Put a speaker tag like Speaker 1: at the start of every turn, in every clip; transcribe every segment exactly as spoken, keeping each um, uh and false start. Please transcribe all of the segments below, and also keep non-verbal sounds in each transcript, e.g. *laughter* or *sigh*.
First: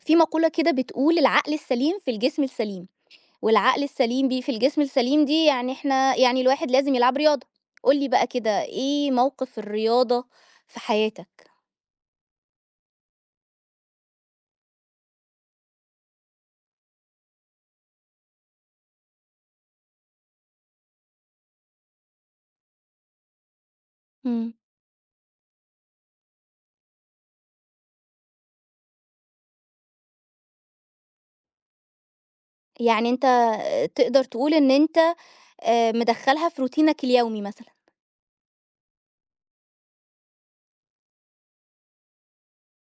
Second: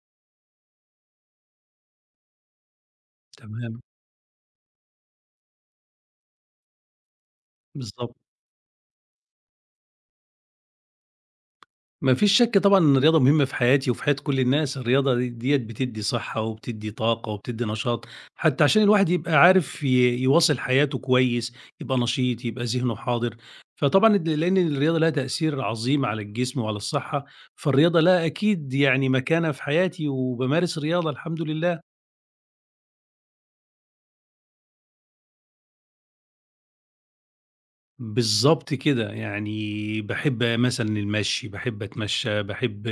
Speaker 1: في مقولة كده بتقول: العقل السليم في الجسم السليم،
Speaker 2: تمام،
Speaker 1: والعقل السليم بي في الجسم السليم دي، يعني احنا يعني الواحد لازم يلعب رياضة. قولي
Speaker 2: بالضبط.
Speaker 1: بقى كده، ايه موقف الرياضة في حياتك؟
Speaker 2: ما فيش شَك طبعًا إن الرياضة مهمة في حياتي وفي حياة كل الناس، الرياضة د ديّة بتدّي صحّة وبتدّي طاقة وبتدّي نشاط، حتّى عشان الواحد يبقى عارف ي يواصل حياته كويس، يبقى نشيط، يبقى ذهنه حاضر. فطبعًا د
Speaker 1: مم.
Speaker 2: لإن الرياضة لها تأثير عظيم على الجسم وعلى الصحّة، فالرياضة لها أكيد يعني مكانة في حياتي وبامارس الرياضة الحمد لله.
Speaker 1: يعني انت تقدر تقول ان انت، آه، مدخلها في روتينك اليومي مثلا؟
Speaker 2: بالضبط كده، يعني باحب مثلًا المشي، باحب أتمشى، باحب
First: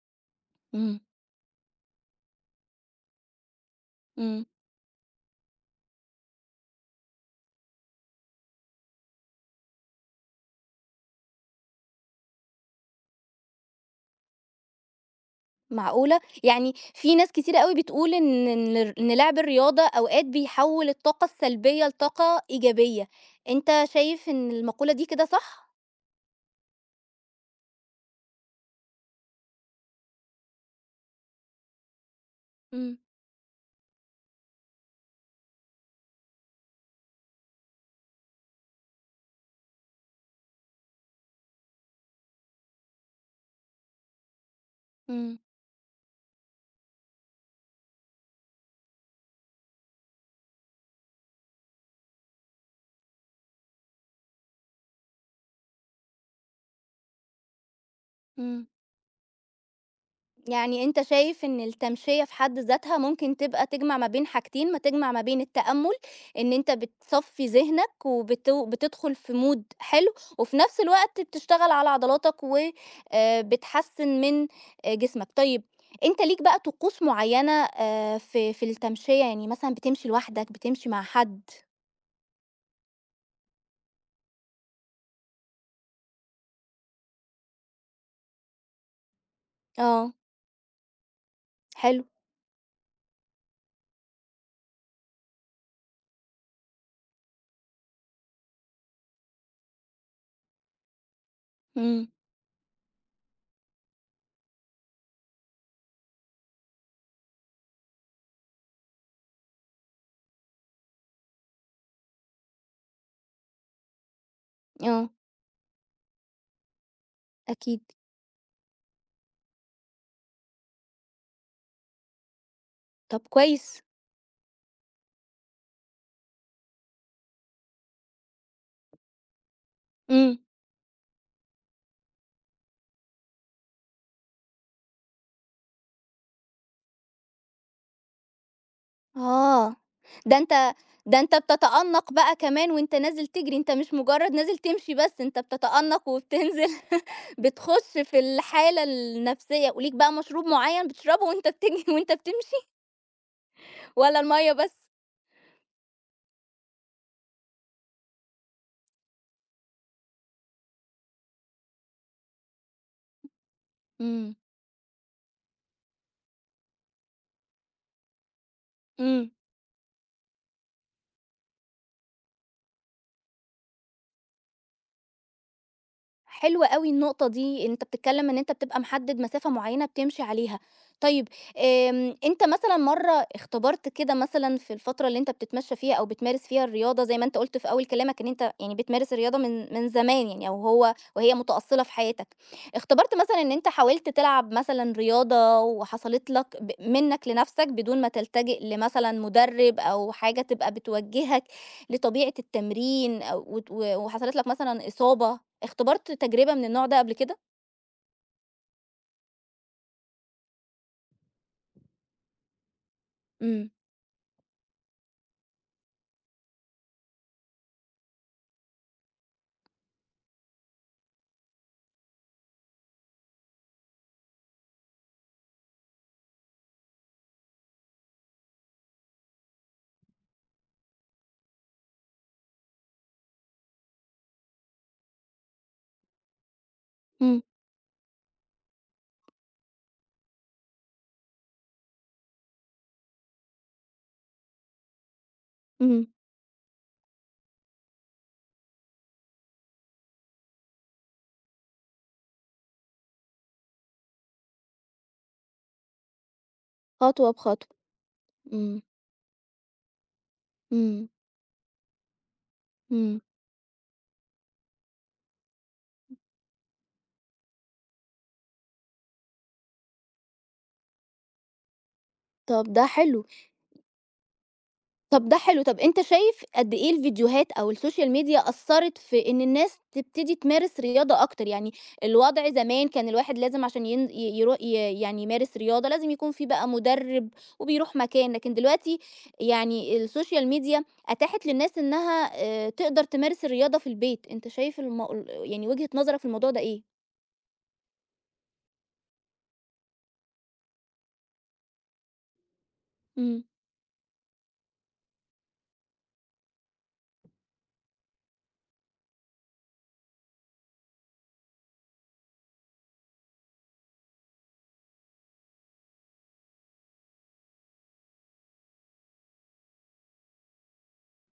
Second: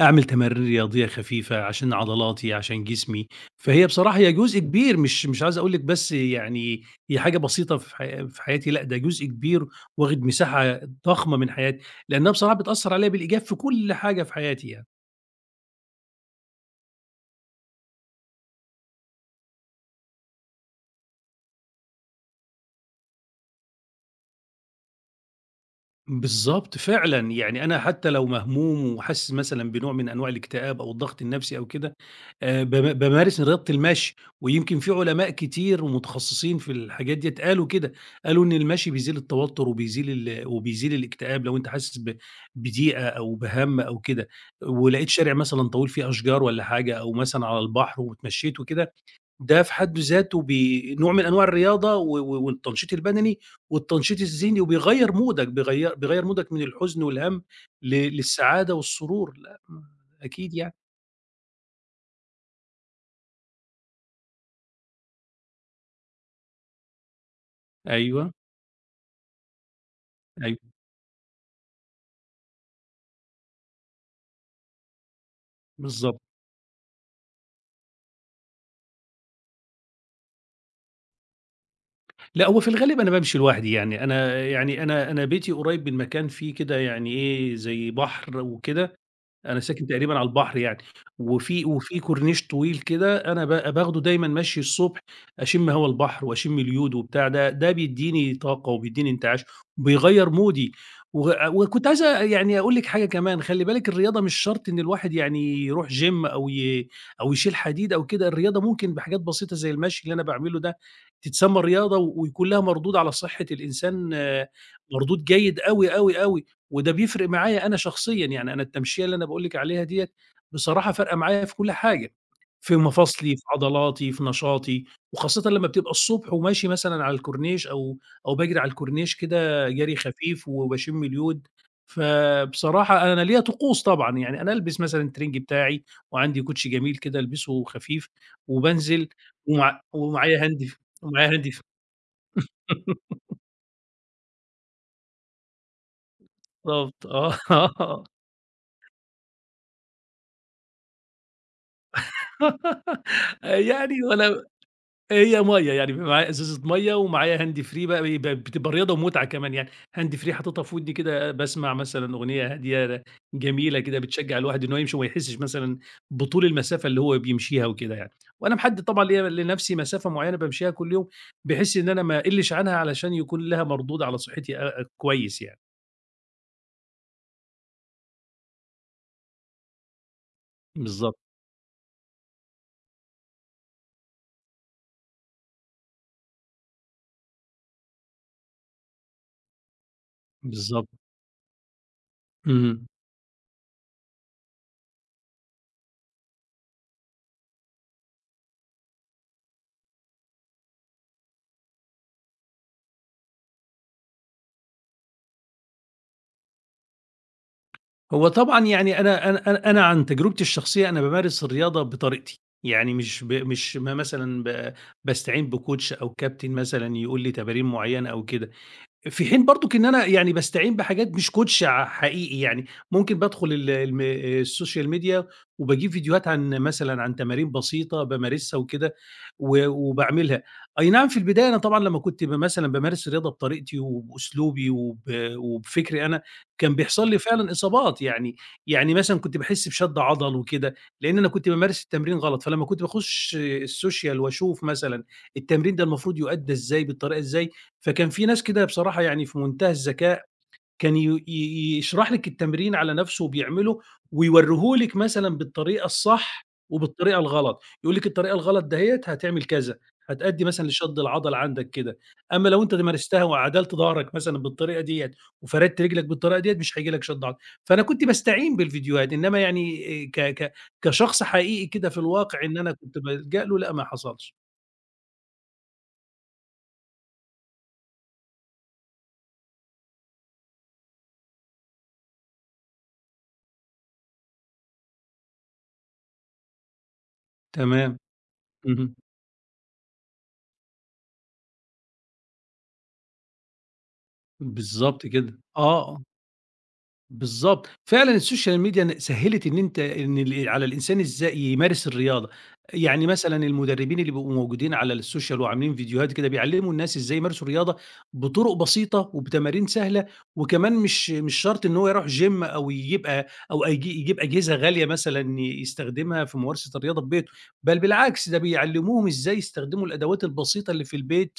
Speaker 2: أعمل تمارين
Speaker 1: مم.
Speaker 2: رياضية خفيفة عشان عضلاتي، عشان جسمي، فهي بصراحة هي
Speaker 1: مم.
Speaker 2: جزء كبير مش مش عايز أقول لِك بس يعني هي حاجة بسيطة في حيا في حياتي، لأ ده جزء كبير واخد مساحة ضخمة من حياتي، لأنها بصراحة بتأثّر عليَّ بالإيجاب في كل حاجة في حياتي يعني.
Speaker 1: معقولة، يعني في ناس كتير قوي بتقول ان ان الر- إن لعب الرياضة اوقات بيحول الطاقة السلبية لطاقة ايجابية. انت شايف ان المقولة دي كده صح؟
Speaker 2: بالضبط فعلًا، يعني أنا حتى لو مهموم وحاسس مثلًا بنوع من أنواع الاكتئاب أو الضغط النفسي أو كده، آآ بام
Speaker 1: مم.
Speaker 2: بامارس رياضة المشي، ويمكن في علماء كتير ومتخصصين في الحاجات ديّة قالوا كده، قالوا إن المشي بيزيل التوتر وبيزيل ال وبيزيل الاكتئاب لو أنت حاسس ب بضيقة أو بهَم أو كده، ولقيت شارع
Speaker 1: مم.
Speaker 2: مثلًا طويل فيه أشجار والّا حاجة أو مثلًا على البحر واتمشيت وكده ده في حد ذاته بي نوع من أنواع الرياضة و و والتنشيط البدني والتنشيط الذهني، وبيغيّر مودك، بيغيّر بيغيّر مودك من الحزن والهَم ل
Speaker 1: مم.
Speaker 2: للسعادة والسرور، لأ ما أكيد يعني.
Speaker 1: يعني أنت شايف إن التمشية في حد ذاتها ممكن تبقى تجمع ما بين حاجتين، ما تجمع ما بين التأمل، إن أنت بتصفّي ذهنك
Speaker 2: أيوه،
Speaker 1: وبت بتدخل في mood حلو، وفي
Speaker 2: أيوه،
Speaker 1: نفس الوقت بتشتغل على عضلاتك و آآ، بتحسّن من آآ، جسمك. طيب،
Speaker 2: بالضبط.
Speaker 1: أنت ليك بقى طقوس معيّنة آآ، في في التمشية، يعني مثلًا بتمشي لوحدك، بتمشي مع حد؟
Speaker 2: لأ هو في الغالب أنا بامشي لوحدي يعني، أنا يعني أنا أنا بيتي قريب من مكان فيه كده يعني إيه، زي بحر وكده أنا ساكن تقريبًا
Speaker 1: آه.
Speaker 2: على البحر يعني، وفي وفي
Speaker 1: حلو.
Speaker 2: كورنيش طويل كده أنا ب باخده دايمًا مَشْي الصبح، أشم هوا البحر وأشم اليود وبتاع ده، ده بيدّيني طاقة وبيدّيني انتعاش، وبيغيّر مودي، و وكنت عايز
Speaker 1: إمم.
Speaker 2: يعني أقول لِك حاجة كمان، خلّي بالِك الرياضة مش شرط إن الواحد يعني يروح gym أو ي أو يشيل حديد أو كده، الرياضة ممكن بحاجات بسيطة زي المشي اللي أنا باعمله ده تتسمى رياضة، ويكون لها مردود على صحة الإنسان آه،
Speaker 1: آه.
Speaker 2: مردود جيد أوي، أوي، أوي. وده بيفرق معايا أنا
Speaker 1: أكيد.
Speaker 2: شخصيًا، يعني أنا التمشية اللي أنا باقول لِك عليها ديّة بصراحة فارقة معايا في كل حاجة، في
Speaker 1: طب
Speaker 2: مفاصلي، في
Speaker 1: كويس.
Speaker 2: عضلاتي، في نشاطي، وخاصةً لمّا بتبقى الصبح وماشي مثلًا على الكورنيش أو أو باجري على الكورنيش كده جري
Speaker 1: إمم.
Speaker 2: خفيف وباشم اليود، فبصراحة أنا ليّا طقوس طبعًا، يعني أنا ألبس مثلًا الترنج بتاعي وعندي كوتشي جميل كده ألبسه خفيف وبانزل
Speaker 1: آه،
Speaker 2: ومع
Speaker 1: ده
Speaker 2: ومعايا هاند
Speaker 1: أنت
Speaker 2: ف
Speaker 1: ده
Speaker 2: ومعايا
Speaker 1: أنت
Speaker 2: هاند ف
Speaker 1: بتتأنّق بقى كمان وأنت نازل تجري، أنت مش مجرّد نازل تمشي بس، أنت بتتأنّق وبتنزل
Speaker 2: بالضبط
Speaker 1: *laughs*
Speaker 2: *laughs*
Speaker 1: بتخُش
Speaker 2: آه،
Speaker 1: في الحالة النفسية، وليك بقى مشروب معيّن بتشربه وأنت بتجري *laughs* وأنت بتمشي،
Speaker 2: *laughs* آه، يعني
Speaker 1: والّا
Speaker 2: وأنا
Speaker 1: المَيّة بس؟
Speaker 2: هي مَيّة، يعني بيبقى معايا إزازة مَيّة ومعايا هاند فري بقى ب ب بتبقى رياضة ومتعة كمان يعني، هاند فري حاططها في ودني كده باسمع مثلًا أغنية هادية جميلة كده
Speaker 1: إمم.
Speaker 2: بتشجّع الواحد إن هو يمشي وما يحسّش مثلًا بطول المسافة اللي هو بيمشيها وكده يعني، وأنا محدد طبعًا ليّا
Speaker 1: إمم.
Speaker 2: لنَفْسي مسافة معيّنة بامشيها كل يوم، بحيث إن أنا ما أقلّش عنها علشان يكون لها مردود على صحّتي أ أ كويس يعني.
Speaker 1: حلوة أوي النقطة دي، إن أنت بتتكلم إن أنت بتبقى محدد مسافة معينة بتمشي عليها.
Speaker 2: بالضبط،
Speaker 1: طيب، آمم، أنت مثلًا مرّة اختبرت كده مثلًا في الفترة اللي أنت بتتمشى فيها أو بتمارس فيها الرياضة زي ما أنت قُلت في أول كلامك، إن أنت يعني بتمارس الرياضة من من زمان يعني، أو
Speaker 2: بالضبط.
Speaker 1: هو وهي متأصّلة في حياتك.
Speaker 2: اهم.
Speaker 1: اختبرت مثلًا إن أنت حاولت تلعب مثلًا رياضة، وحصلت لك ب منّك لنَفْسك بدون ما تلتجئ لمثلًا مُدرِّب أو حاجة تبقى بتوجّهك لطبيعة التمرين، أو وت و وحصلت لك مثلًا إصابة؟ اختبرت تجربة من النوع ده قبل كده؟
Speaker 2: هو طبعًا يعني أنا أنا أنا أنا عن تجربتي الشخصية أنا بامارس الرياضة بطريقتي، يعني مش ب
Speaker 1: إمم.
Speaker 2: مش ما مثلًا ب باستعين بcoach أو كابتن مثلًا يقول لي تمارين معيّنة أو كده. في حين برضُك إن أنا يعني باستعين بحاجات مش coach ع حقيقي يعني، ممكن بادخل ال الم السوشيال ميديا وباجيب فيديوهات عن مثلًا عن تمارين بسيطة بامارسها وكده و وباعملها. أي نعم في البداية أنا طبعًا لمّا كنت ب مثلًا بامارس الرياضة بطريقتي وبأسلوبي وب وبفكري أنا، كان بيحصل لي
Speaker 1: إمم.
Speaker 2: فعلًا إصابات، يعني يعني مثلًا كنت باحس بشد عضل وكده، لإن أنا كنت بامارس التمرين غلط، فلمّا كنت باخش السوشيال واشوف مثلًا التمرين ده
Speaker 1: إمم.
Speaker 2: المفروض يؤدى إزاي، بالطريقة إزاي، فكان في ناس كده بصراحة يعني في منتهى الذكاء، كان ي ي يشرح لِك التمرين على نَفْسه وبيعمله ويورّيه لِك مثلًا بالطريقة الصح وبالطريقة
Speaker 1: خطوة
Speaker 2: الغلط،
Speaker 1: بخطوة.
Speaker 2: يقول لِك الطريقة الغلط
Speaker 1: إمم.
Speaker 2: دهيّة هتعمل كذا، هتأدّي مثلًا لشد
Speaker 1: إمم.
Speaker 2: العضل عندك كده، أمّا لو أنت
Speaker 1: إمم.
Speaker 2: مارستها وعدلت ضهرك مثلًا بالطريقة ديّة وفردت رجلك بالطريقة ديّة مش هييجي لك شد عضل، فأنا كنت باستعين بالفيديوهات، إنّما يعني آآ ك ك كشخص حقيقي كده في الواقع إن
Speaker 1: طب
Speaker 2: أنا
Speaker 1: ده
Speaker 2: كنت
Speaker 1: حلو.
Speaker 2: بالجأ له لأ، ما حصلش.
Speaker 1: طب ده حلو. طب أنت شايف قد إيه الفيديوهات أو السوشيال ميديا أثّرت في إن الناس تبتدي تمارس رياضة أكتر، يعني الوضع زمان كان الواحد لازم عشان ين ي يرو ي يعني يمارس رياضة، لازم يكون في بقى مدرب
Speaker 2: تمام،
Speaker 1: وبيروح مكان، لكن
Speaker 2: اهم،
Speaker 1: دلوقتي يعني السوشيال ميديا أتاحت للناس إنها آآ، تقدر تمارس الرياضة في البيت. أنت شايف الم
Speaker 2: بالضبط كده،
Speaker 1: يعني، وجهة
Speaker 2: آه،
Speaker 1: نظرك في الموضوع ده إيه؟
Speaker 2: بالضبط، فعلًا السوشيال ميديا ن سهّلت إن أنت إن ال على الإنسان إزاي يمارس الرياضة، يعني مثلًا
Speaker 1: إمم.
Speaker 2: المدربين اللي بيبقوا موجودين على السوشيال وعاملين فيديوهات كده بيعلّموا الناس إزاي يمارسوا الرياضة بطرق بسيطة وبتمارين سهلة، وكمان مش مش شرط إن هو يروح gym أو يبقى أو أيج يجيب أجهزة غالية مثلًا يستخدمها في ممارسة الرياضة في بيته، بل بالعكس ده بيعلّموهم إزاي يستخدموا الأدوات البسيطة اللي في البيت.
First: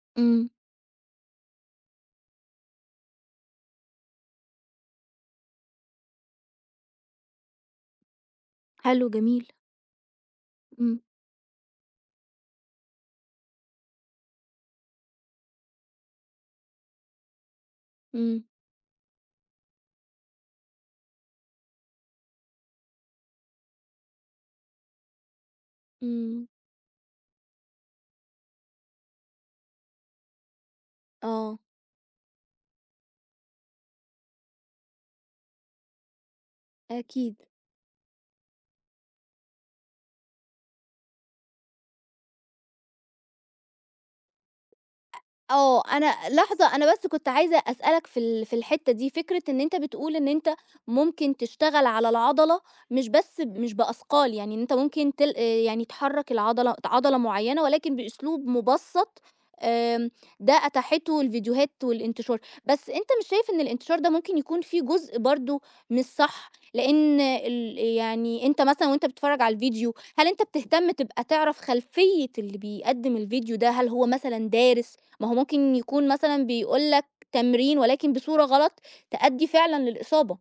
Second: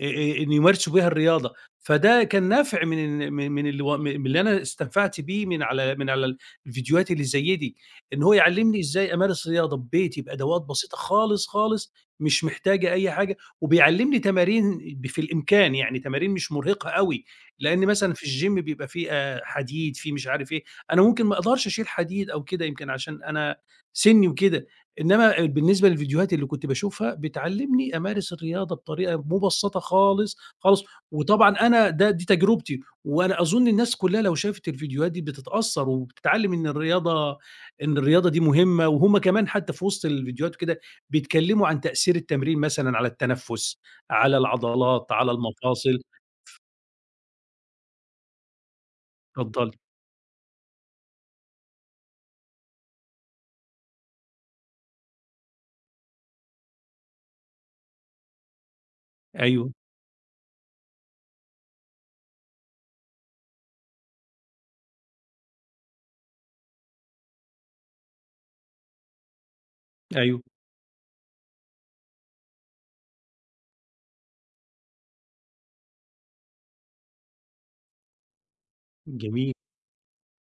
Speaker 2: آآ
Speaker 1: إمم.
Speaker 2: إن يمارسوا بها الرياضة، فده كان نافع من ال من من اللي و من اللي أنا استنفعت بيه من على من على الفيديوهات اللي زي دي، إن هو يعلّمني
Speaker 1: حلو
Speaker 2: إزاي
Speaker 1: جميل.
Speaker 2: أمارس رياضة ببيتي بأدوات بسيطة
Speaker 1: إمم.
Speaker 2: خالص، خالص، مش محتاجة أي حاجة، وبيعلّمني تمارين ب في الإمكان، يعني تمارين مش مرهقة أوي، لإن مثلًا في
Speaker 1: إمم.
Speaker 2: الgym بيبقى فيه آآ حديد، فيه مش عارف إيه، أنا ممكن ما أقدرش أشيل حديد أو كده يمكن عشان أنا سِنّي وكده. إنما بالنسبة للفيديوهات
Speaker 1: إمم.
Speaker 2: اللي كنت باشوفها، بتعلّمني أمارس الرياضة بطريقة مُبسّطة خالص، خالص، وطبعًا
Speaker 1: آه.
Speaker 2: أنا ده دي تجربتي، وأنا أظُن الناس كلّها لو شافت الفيديوهات دي بتتأثّر وبتتعلّم إن
Speaker 1: أكيد.
Speaker 2: الرياضة إن الرياضة دي مهمة، وهُم كمان حتى في وسط الفيديوهات وكده بيتكلّموا عن تأثير التمرين مثلًا على التنفُّس، على العضلات، على
Speaker 1: آه،
Speaker 2: المفاصل،
Speaker 1: أنا لحظة، أنا بس كنت عايزة أسألك في ال في الحتّة دي، فكرة إن أنت
Speaker 2: اتفضّلي.
Speaker 1: بتقول إن أنت ممكن تشتغل على العضلة مش بس ب- مش بأثقال، يعني إن أنت ممكن تل آآ، يعني تحرّك العضلة، عضلة معيّنة، ولكن بأسلوب مُبسّط.
Speaker 2: أيوه،
Speaker 1: آمم، ده أتاحته الفيديوهات والانتشار، بس أنت مش شايف إن الانتشار ده ممكن يكون فيه جزء برضه مش صح؟ لإن ال يعني، أنت مثلًا وأنت بتتفرّج على الفيديو، هل أنت
Speaker 2: أيوه،
Speaker 1: بتهتم تبقى تعرف خلفية اللي بيقدّم الفيديو ده، هل هو مثلًا دارس؟ ما هو ممكن يكون مثلًا بيقول لك تمرين ولكن بصورة غلط تأدّي
Speaker 2: جميل،
Speaker 1: فعلًا للإصابة،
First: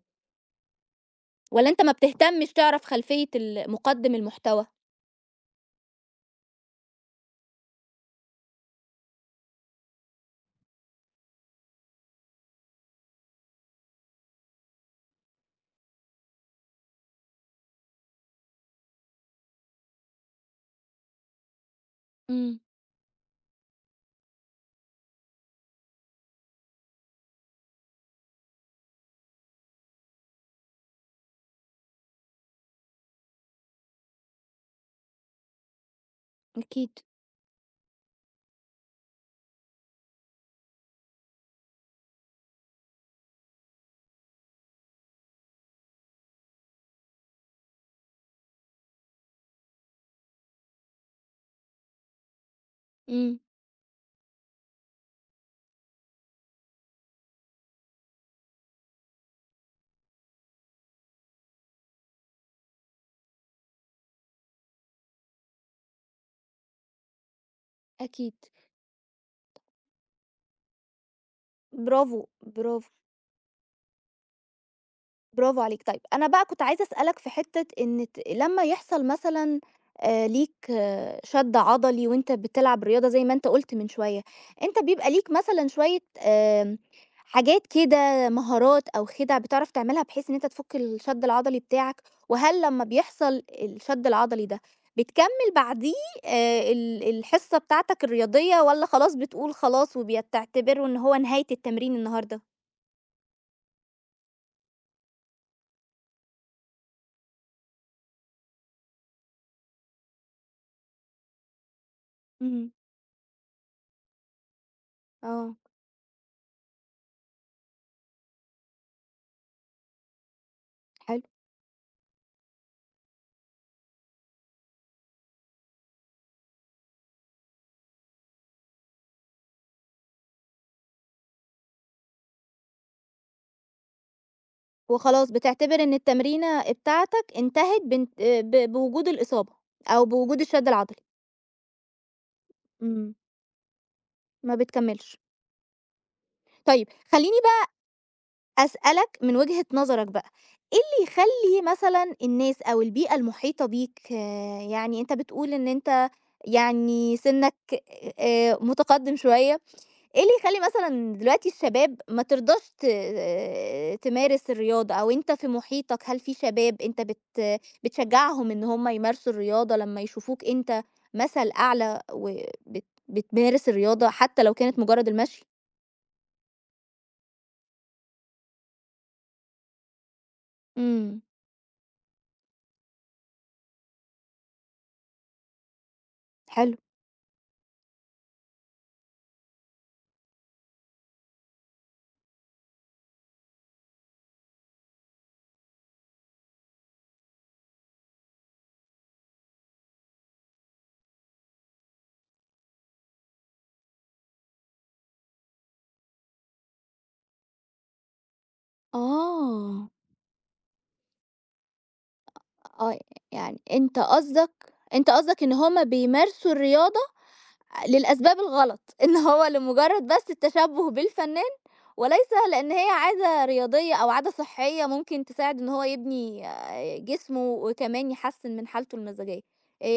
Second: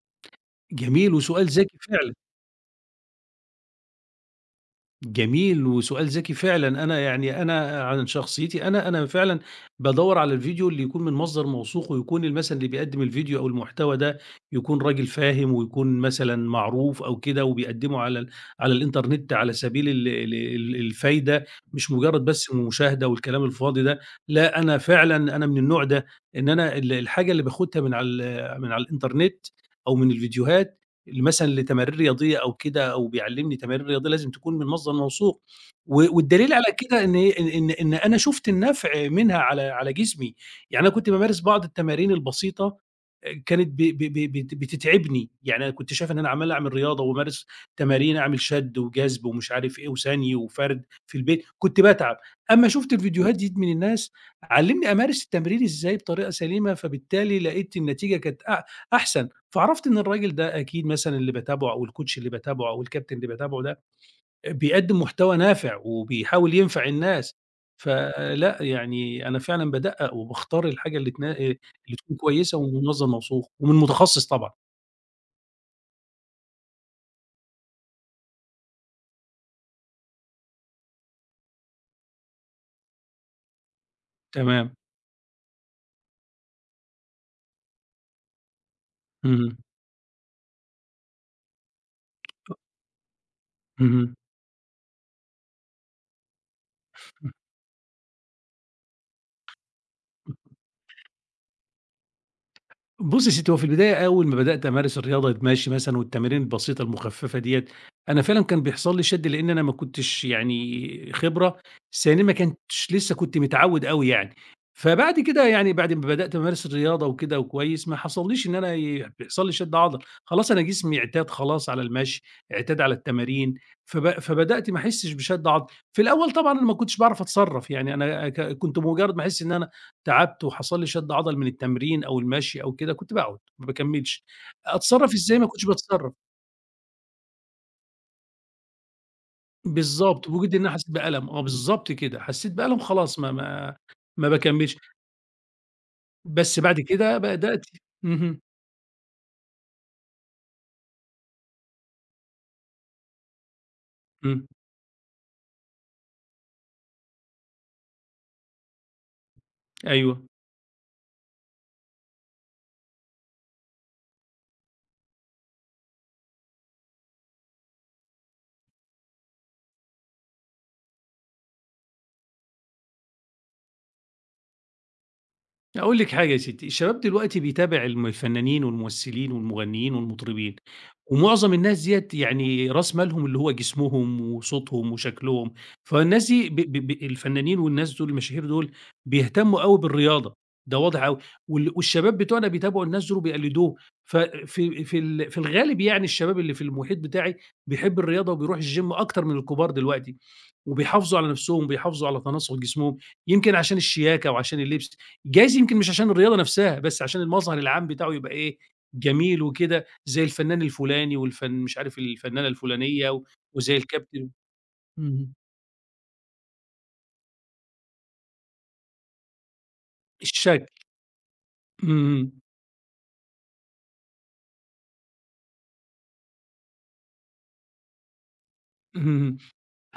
Speaker 2: جميل وسؤال
Speaker 1: والّا
Speaker 2: ذكي
Speaker 1: أنت ما
Speaker 2: فعلًا.
Speaker 1: بتهتمش تعرف خلفية ال مُقدِّم المحتوى؟
Speaker 2: جميل وسؤال ذكي فعلًا، أنا يعني أنا عن شخصيتي أنا، أنا فعلًا بادوّر على الفيديو اللي يكون من مصدر موثوق ويكون ال مثلًا اللي بيقدّم الفيديو أو المحتوى ده يكون راجل فاهم ويكون مثلًا معروف أو كده وبيقدّمه على ال على الإنترنت على سبيل ال ال ال الفايدة، مش مجرّد بس
Speaker 1: إمم.
Speaker 2: المشاهدة والكلام الفاضي ده، لأ أنا فعلًا أنا من النوع ده، إن أنا ال الحاجة اللي باخُدها من على ال من على الإنترنت أو من الفيديوهات ل مثلًا لتمارين رياضية أو كده أو بيعلّمني تمارين رياضية لازم تكون من مصدر موثوق، و والدليل على
Speaker 1: أكيد.
Speaker 2: كده إن إيه، إن إن إن أنا شُفت النفع منها على على جسمي، يعني أنا كنت بامارس بعض التمارين البسيطة آآ كانت ب ب ب بت بتتعبني، يعني أنا كنت شايف إن أنا عمّال أعمل رياضة وأمارس تمارين أعمل شَد وجذب ومش عارف إيه وثَني وفَرد في البيت، كنت باتعب، أمّا شُفت الفيديوهات
Speaker 1: إمم.
Speaker 2: دي من الناس علّمني أمارس التمرين إزاي بطريقة سليمة، فبالتالي لقيت النتيجة كانت أع أحسن، فعرفت إن الراجل ده أكيد مثلًا اللي باتابعه أو الcoach اللي باتابعه أو الكابتن اللي باتابعه ده بيقدّم محتوى نافع وبيحاول ينفع الناس،
Speaker 1: أكيد.
Speaker 2: فلأ يعني أنا فعلًا بادقّق وباختار الحاجة اللي تنا اللي تكون
Speaker 1: برافو.
Speaker 2: كويسة ومن
Speaker 1: برافو.
Speaker 2: مصدر موثوق ومن متخصص طبعًا.
Speaker 1: برافو عليك. طيب أنا بقى كنت عايزة أسألك في حتّة، إن ت لمّا يحصل مثلًا آآ ليك آه، شَد عضلي وأنت بتلعب رياضة زي ما أنت قُلت من شوية،
Speaker 2: تمام،
Speaker 1: أنت بيبقى ليك مثلًا شوية آمم حاجات كده مهارات أو خِدَع
Speaker 2: اهم،
Speaker 1: بتعرف تعملها بحيث إن أنت تفُك الشَد العضلي بتاعك؟ وهل لمّا بيحصل الشَد
Speaker 2: اهم.
Speaker 1: العضلي ده بتكمّل بعديه آآ ال الحصة بتاعتك الرياضية، والّا خلاص بتقول خلاص وبتعتبره إن هو نهاية التمرين النهارده؟
Speaker 2: بُصّي يا ستّي، هو في البداية أول ما بدأت أمارس الرياضة مشي مثلًا والتمارين البسيطة المخففة ديّة، أنا فعلًا كان بيحصل لي شَد لإن أنا ما كنتش يعني خبرة، ثانيًا ما
Speaker 1: اهم.
Speaker 2: كنتش لسه كنت متعوّد أوي يعني. فبعد كده
Speaker 1: آه،
Speaker 2: يعني بعد ما بدأت أمارس الرياضة وكده وكويس، ما حصلّيش إن أنا ي بيحصل لي شَد عضل، خلاص أنا جسمي
Speaker 1: حلو.
Speaker 2: اعتاد خلاص على المشي، اعتاد على التمارين، فب فبدأت ما أحسّش بشَد عضل. في الأول طبعًا أنا ما كنتش باعرف أتصرّف، يعني أنا ك كنت بمجرّد ما أحس إن أنا تعبت وحصل لي شد عضل من التمرين أو المشي أو كده، كنت باقعد ما باكمّلش. أتصرّف
Speaker 1: وخلاص
Speaker 2: إزاي؟ ما كنتش
Speaker 1: بتعتبر إن
Speaker 2: باتصرّف.
Speaker 1: التمرينة بتاعتك انتهت، بانت ب بوجود الإصابة، أو
Speaker 2: بالضبط،
Speaker 1: بوجود
Speaker 2: بوجود إن
Speaker 1: الشد
Speaker 2: أنا حسّيت
Speaker 1: العضلي.
Speaker 2: بألم، آه بالضبط كده، حسّيت بألم
Speaker 1: إمم.
Speaker 2: خلاص ما ما ما
Speaker 1: ما
Speaker 2: باكمّلش،
Speaker 1: بتكمّلش.
Speaker 2: بس بعد
Speaker 1: طيب
Speaker 2: كده
Speaker 1: خلّيني
Speaker 2: بدأت
Speaker 1: بقى
Speaker 2: اهم،
Speaker 1: أسألك من وجهة نظرك بقى، إيه اللي يخلّي مثلًا الناس أو البيئة المحيطة بيك،
Speaker 2: إمم،
Speaker 1: آه، يعني أنت بتقول إن أنت يعني سِنّك آآ متقدّم شوية. إيه
Speaker 2: أيوه.
Speaker 1: اللي يخلّي مثلًا دلوقتي الشباب ما ترضاش ت تمارس الرياضة، أو أنت في محيطك هل في شباب أنت بت بتشجّعهم إن هم يمارسوا الرياضة لمّا يشوفوك أنت مثل أعلى وبت بتمارس الرياضة حتى لو كانت مجرد المشي؟
Speaker 2: أقول لِك حاجة يا ستّي، الشباب دلوقتي بيتابع الم الفنانين والممثلين والمغنيين والمطربين،
Speaker 1: إمم.
Speaker 2: ومعظم الناس ديّة يعني راس مالهم اللي هو جسمهم وصوتهم وشكلهم، فالناس دي ب
Speaker 1: حلو.
Speaker 2: ب ب الفنانين والناس دول المشاهير دول بيهتموا أوي بالرياضة، ده واضح أوي، وال والشباب بتوعنا بيتابعوا الناس دول وبيقلدوهم، ففي في ال في الغالب يعني الشباب اللي في المحيط بتاعي بيحب الرياضة وبيروح الgym أكتر من الكبار دلوقتي، وبيحافظوا على نفسهم وبيحافظوا على تناسق جسمهم، يمكن عشان الشياكة وعشان اللبس. جايز يمكن مش عشان الرياضة نفسها، بس عشان المظهر العام بتاعه يبقى إيه، جميل وكده،
Speaker 1: آه،
Speaker 2: زي الفنان الفلاني والفن مش عارف الفنانة
Speaker 1: آه،
Speaker 2: الفلانية، و-
Speaker 1: يعني
Speaker 2: وزي
Speaker 1: أنت
Speaker 2: الكابتن
Speaker 1: قصدك أنت
Speaker 2: اهم.
Speaker 1: قصدك إن هم بيمارسوا الرياضة للأسباب الغلط *laughs* إن هو لمجرد بس
Speaker 2: الشكل،
Speaker 1: التشبُّه بالفنان، وليس
Speaker 2: إمم،
Speaker 1: لإن هي عادة رياضية أو عادة صحية ممكن تساعد إن هو يبني آه، جسمه، وكمان يحسّن من حالته
Speaker 2: إمم،
Speaker 1: المزاجية.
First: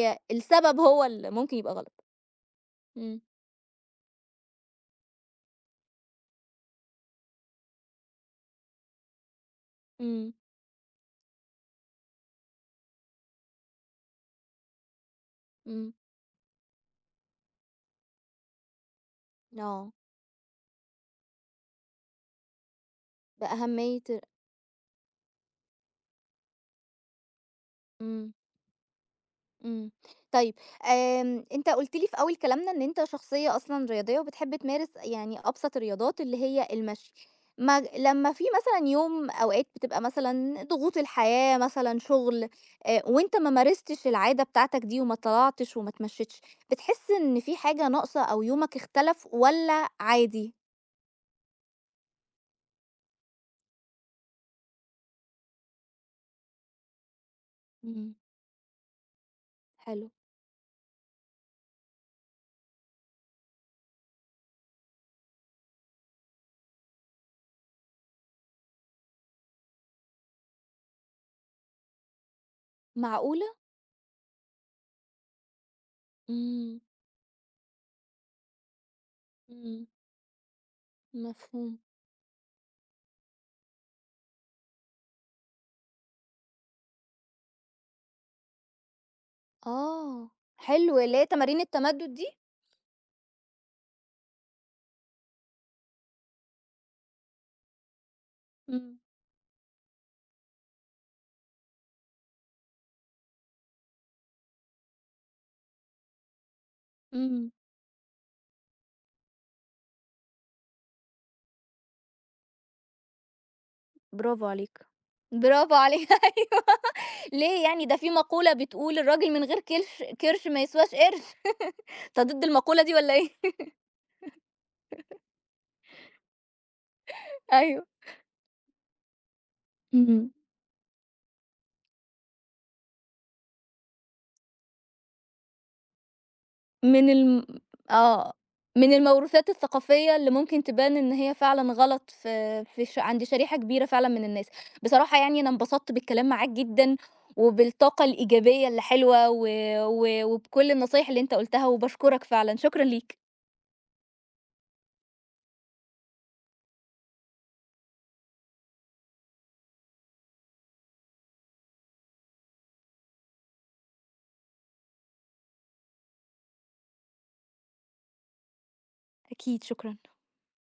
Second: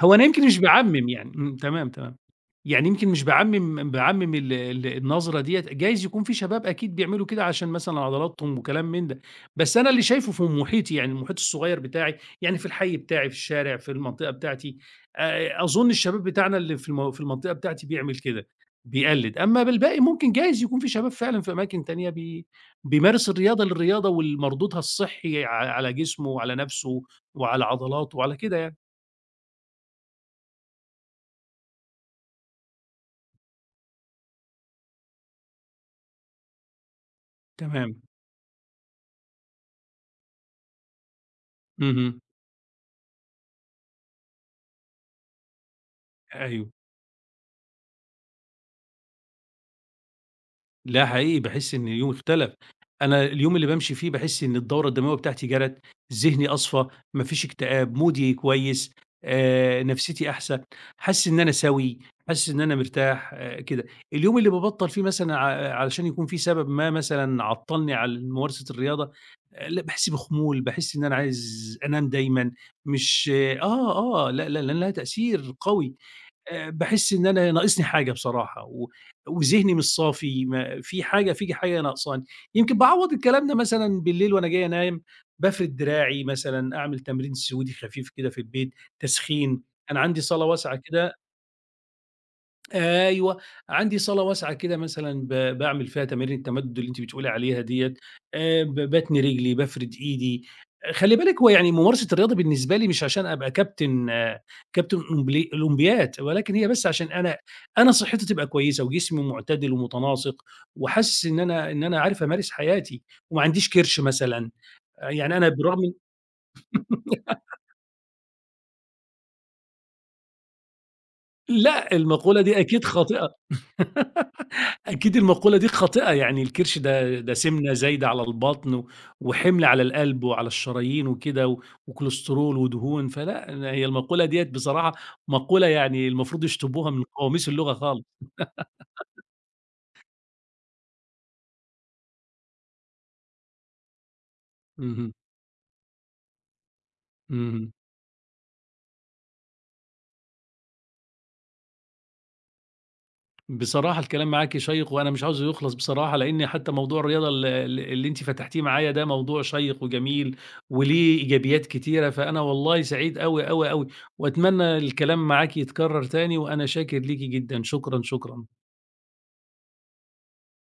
Speaker 2: هو أنا يمكن مش
Speaker 1: السبب هو
Speaker 2: باعمّم
Speaker 1: اللي
Speaker 2: يعني،
Speaker 1: ممكن
Speaker 2: إمم،
Speaker 1: يبقى
Speaker 2: تمام،
Speaker 1: غلط.
Speaker 2: تمام. يعني يمكن
Speaker 1: إمم.
Speaker 2: مش باعمّم باعمّم ال ال النظرة ديّة، جايز يكون في شباب أكيد بيعملوا كده عشان مثلًا عضلاتهم وكلام من ده، بس أنا اللي
Speaker 1: إمم.
Speaker 2: شايفه في محيطي، يعني المحيط الصغير بتاعي، يعني في الحي بتاعي، في الشارع، في المنطقة بتاعتي، آآ أظن
Speaker 1: إمم.
Speaker 2: الشباب بتاعنا اللي في الم في المنطقة بتاعتي بيعمل كده، بيقلِّد، أمّا
Speaker 1: آه.
Speaker 2: بالباقي ممكن جايز يكون في شباب فعلًا في أماكن تانية بي بيمارس الرياضة
Speaker 1: بأهمية.
Speaker 2: للرياضة ولمردودها الصحّي ع على جسمه وعلى نَفْسه وعلى عضلاته
Speaker 1: إمم.
Speaker 2: وعلى كده يعني،
Speaker 1: إمم. طيب، آمم، أنت قُلت لي في أول كلامنا إن أنت شخصية أصلًا رياضية وبتحب تمارس يعني أبسط الرياضات اللي هي المشي. ما
Speaker 2: تمام.
Speaker 1: لمّا في مثلًا يوم أوقات بتبقى مثلًا ضغوط الحياة مثلًا
Speaker 2: اهم.
Speaker 1: شُغل، آآ، وأنت ما مارستش العادة بتاعتك دي وما طلعتش وما اتمشيتش،
Speaker 2: أيوه.
Speaker 1: بتحس إن في حاجة ناقصة أو يومك اختلف، والّا عادي؟
Speaker 2: لأ حقيقي باحس إن اليوم اختلف. أنا اليوم اللي بامشي فيه باحس إن الدورة الدموية بتاعتي جرَت، ذهني أصفى، ما فيش اكتئاب،
Speaker 1: إمم.
Speaker 2: مودي كويس، آآ
Speaker 1: حلو.
Speaker 2: نفسيتي أحسن، حاسس إن أنا سَوِي، حاسس إن أنا مرتاح آآ كده. اليوم اللي بابطّل فيه مثلًا ع علشان يكون في سبب ما مثلًا عطّلني عن ممارسة الرياضة، لأ باحس بخمول، باحس إن أنا عايز أنام دايمًا، مش
Speaker 1: معقولة!
Speaker 2: آه، آه، لأ، لأ، لأن لها تأثير قوي. آآ
Speaker 1: إمم.
Speaker 2: باحس إن أنا ناقصني حاجة بصراحة، و وذهني مش
Speaker 1: إمم.
Speaker 2: صافي، ما في حاجة في
Speaker 1: مفهوم.
Speaker 2: حاجة ناقصاني. يمكن باعوّض الكلام ده مثلًا بالليل وأنا جاي أنام، بافرد دراعي مثلًا، أعمل تمرين سعودي خفيف كده في البيت، تسخين. أنا عندي
Speaker 1: آه،
Speaker 2: صالة واسعة
Speaker 1: حلو،
Speaker 2: كده
Speaker 1: اللي هي تمارين التمدد دي؟
Speaker 2: أيوه، عندي صالة واسعة كده مثلًا ب باعمل فيها تمارين التمدد اللي أنتِ بتقولي عليها ديّة، آآ ب
Speaker 1: إمم.
Speaker 2: باتني رجلي، بافرد إيدي، آه، خلّي بالِك هو يعني ممارسة الرياضة بالنسبة لي مش عشان أبقى كابتن آه، كابتن أولمبلي أولمبيات، ولكن هي بس عشان أنا
Speaker 1: إمم.
Speaker 2: أنا صحتي تبقى كويسة وجسمي معتدل ومتناسق، وحاسس إن أنا إن أنا عارف أمارس حياتي، وما عنديش كرش
Speaker 1: برافو
Speaker 2: مثلًا،
Speaker 1: عليك.
Speaker 2: آه، يعني أنا
Speaker 1: برافو
Speaker 2: بالرغم من
Speaker 1: عليها *laughs* أيوه،
Speaker 2: *laughs*
Speaker 1: ليه؟ يعني ده في مقولة بتقول: الراجل من غير كلش كرش ما يسواش قرش *laughs*
Speaker 2: لأ،
Speaker 1: أنت
Speaker 2: المقولة
Speaker 1: ضد
Speaker 2: دي
Speaker 1: المقولة
Speaker 2: أكيد
Speaker 1: دي والّا إيه؟
Speaker 2: خاطئة. *laughs* أكيد المقولة دي خاطئة، يعني الكرش ده ده
Speaker 1: *laughs*
Speaker 2: سمنة
Speaker 1: أيوه.
Speaker 2: زايدة على البطن و وحِمل على القلب
Speaker 1: اهم.
Speaker 2: وعلى الشرايين وكده و وكوليسترول ودهون، فلأ، ن هي المقولة ديّة بصراحة مقولة يعني المفروض يشطبوها من
Speaker 1: من الم
Speaker 2: قواميس اللغة خالص.
Speaker 1: آه، من الموروثات الثقافية اللي ممكن تبان إن هي فعلًا غلط في في ش عند شريحة كبيرة فعلًا من الناس.
Speaker 2: اهم،
Speaker 1: بصراحة يعني أنا انبسطت بالكلام معاك جدًا،
Speaker 2: اهم.
Speaker 1: وبالطاقة الإيجابية اللي حلوة، و و وبكل النصايح اللي أنت قُلتها، وباشكرك فعلًا. شكرًا ليك.
Speaker 2: بصراحة الكلام معاكِ شيّق، وأنا مش عاوزه يخلص بصراحة، لإن حتى موضوع الرياضة ال ال اللي أنتِ فتحتيه معايا ده موضوع شيّق وجميل، وليه إيجابيات كتيرة، فأنا والله سعيد أوي، أوي، أوي، وأتمنى الكلام معاكِ يتكرر تاني، وأنا شاكر ليكِ جدًا، شكرًا، شكرًا.
Speaker 1: أكيد، شكرًا.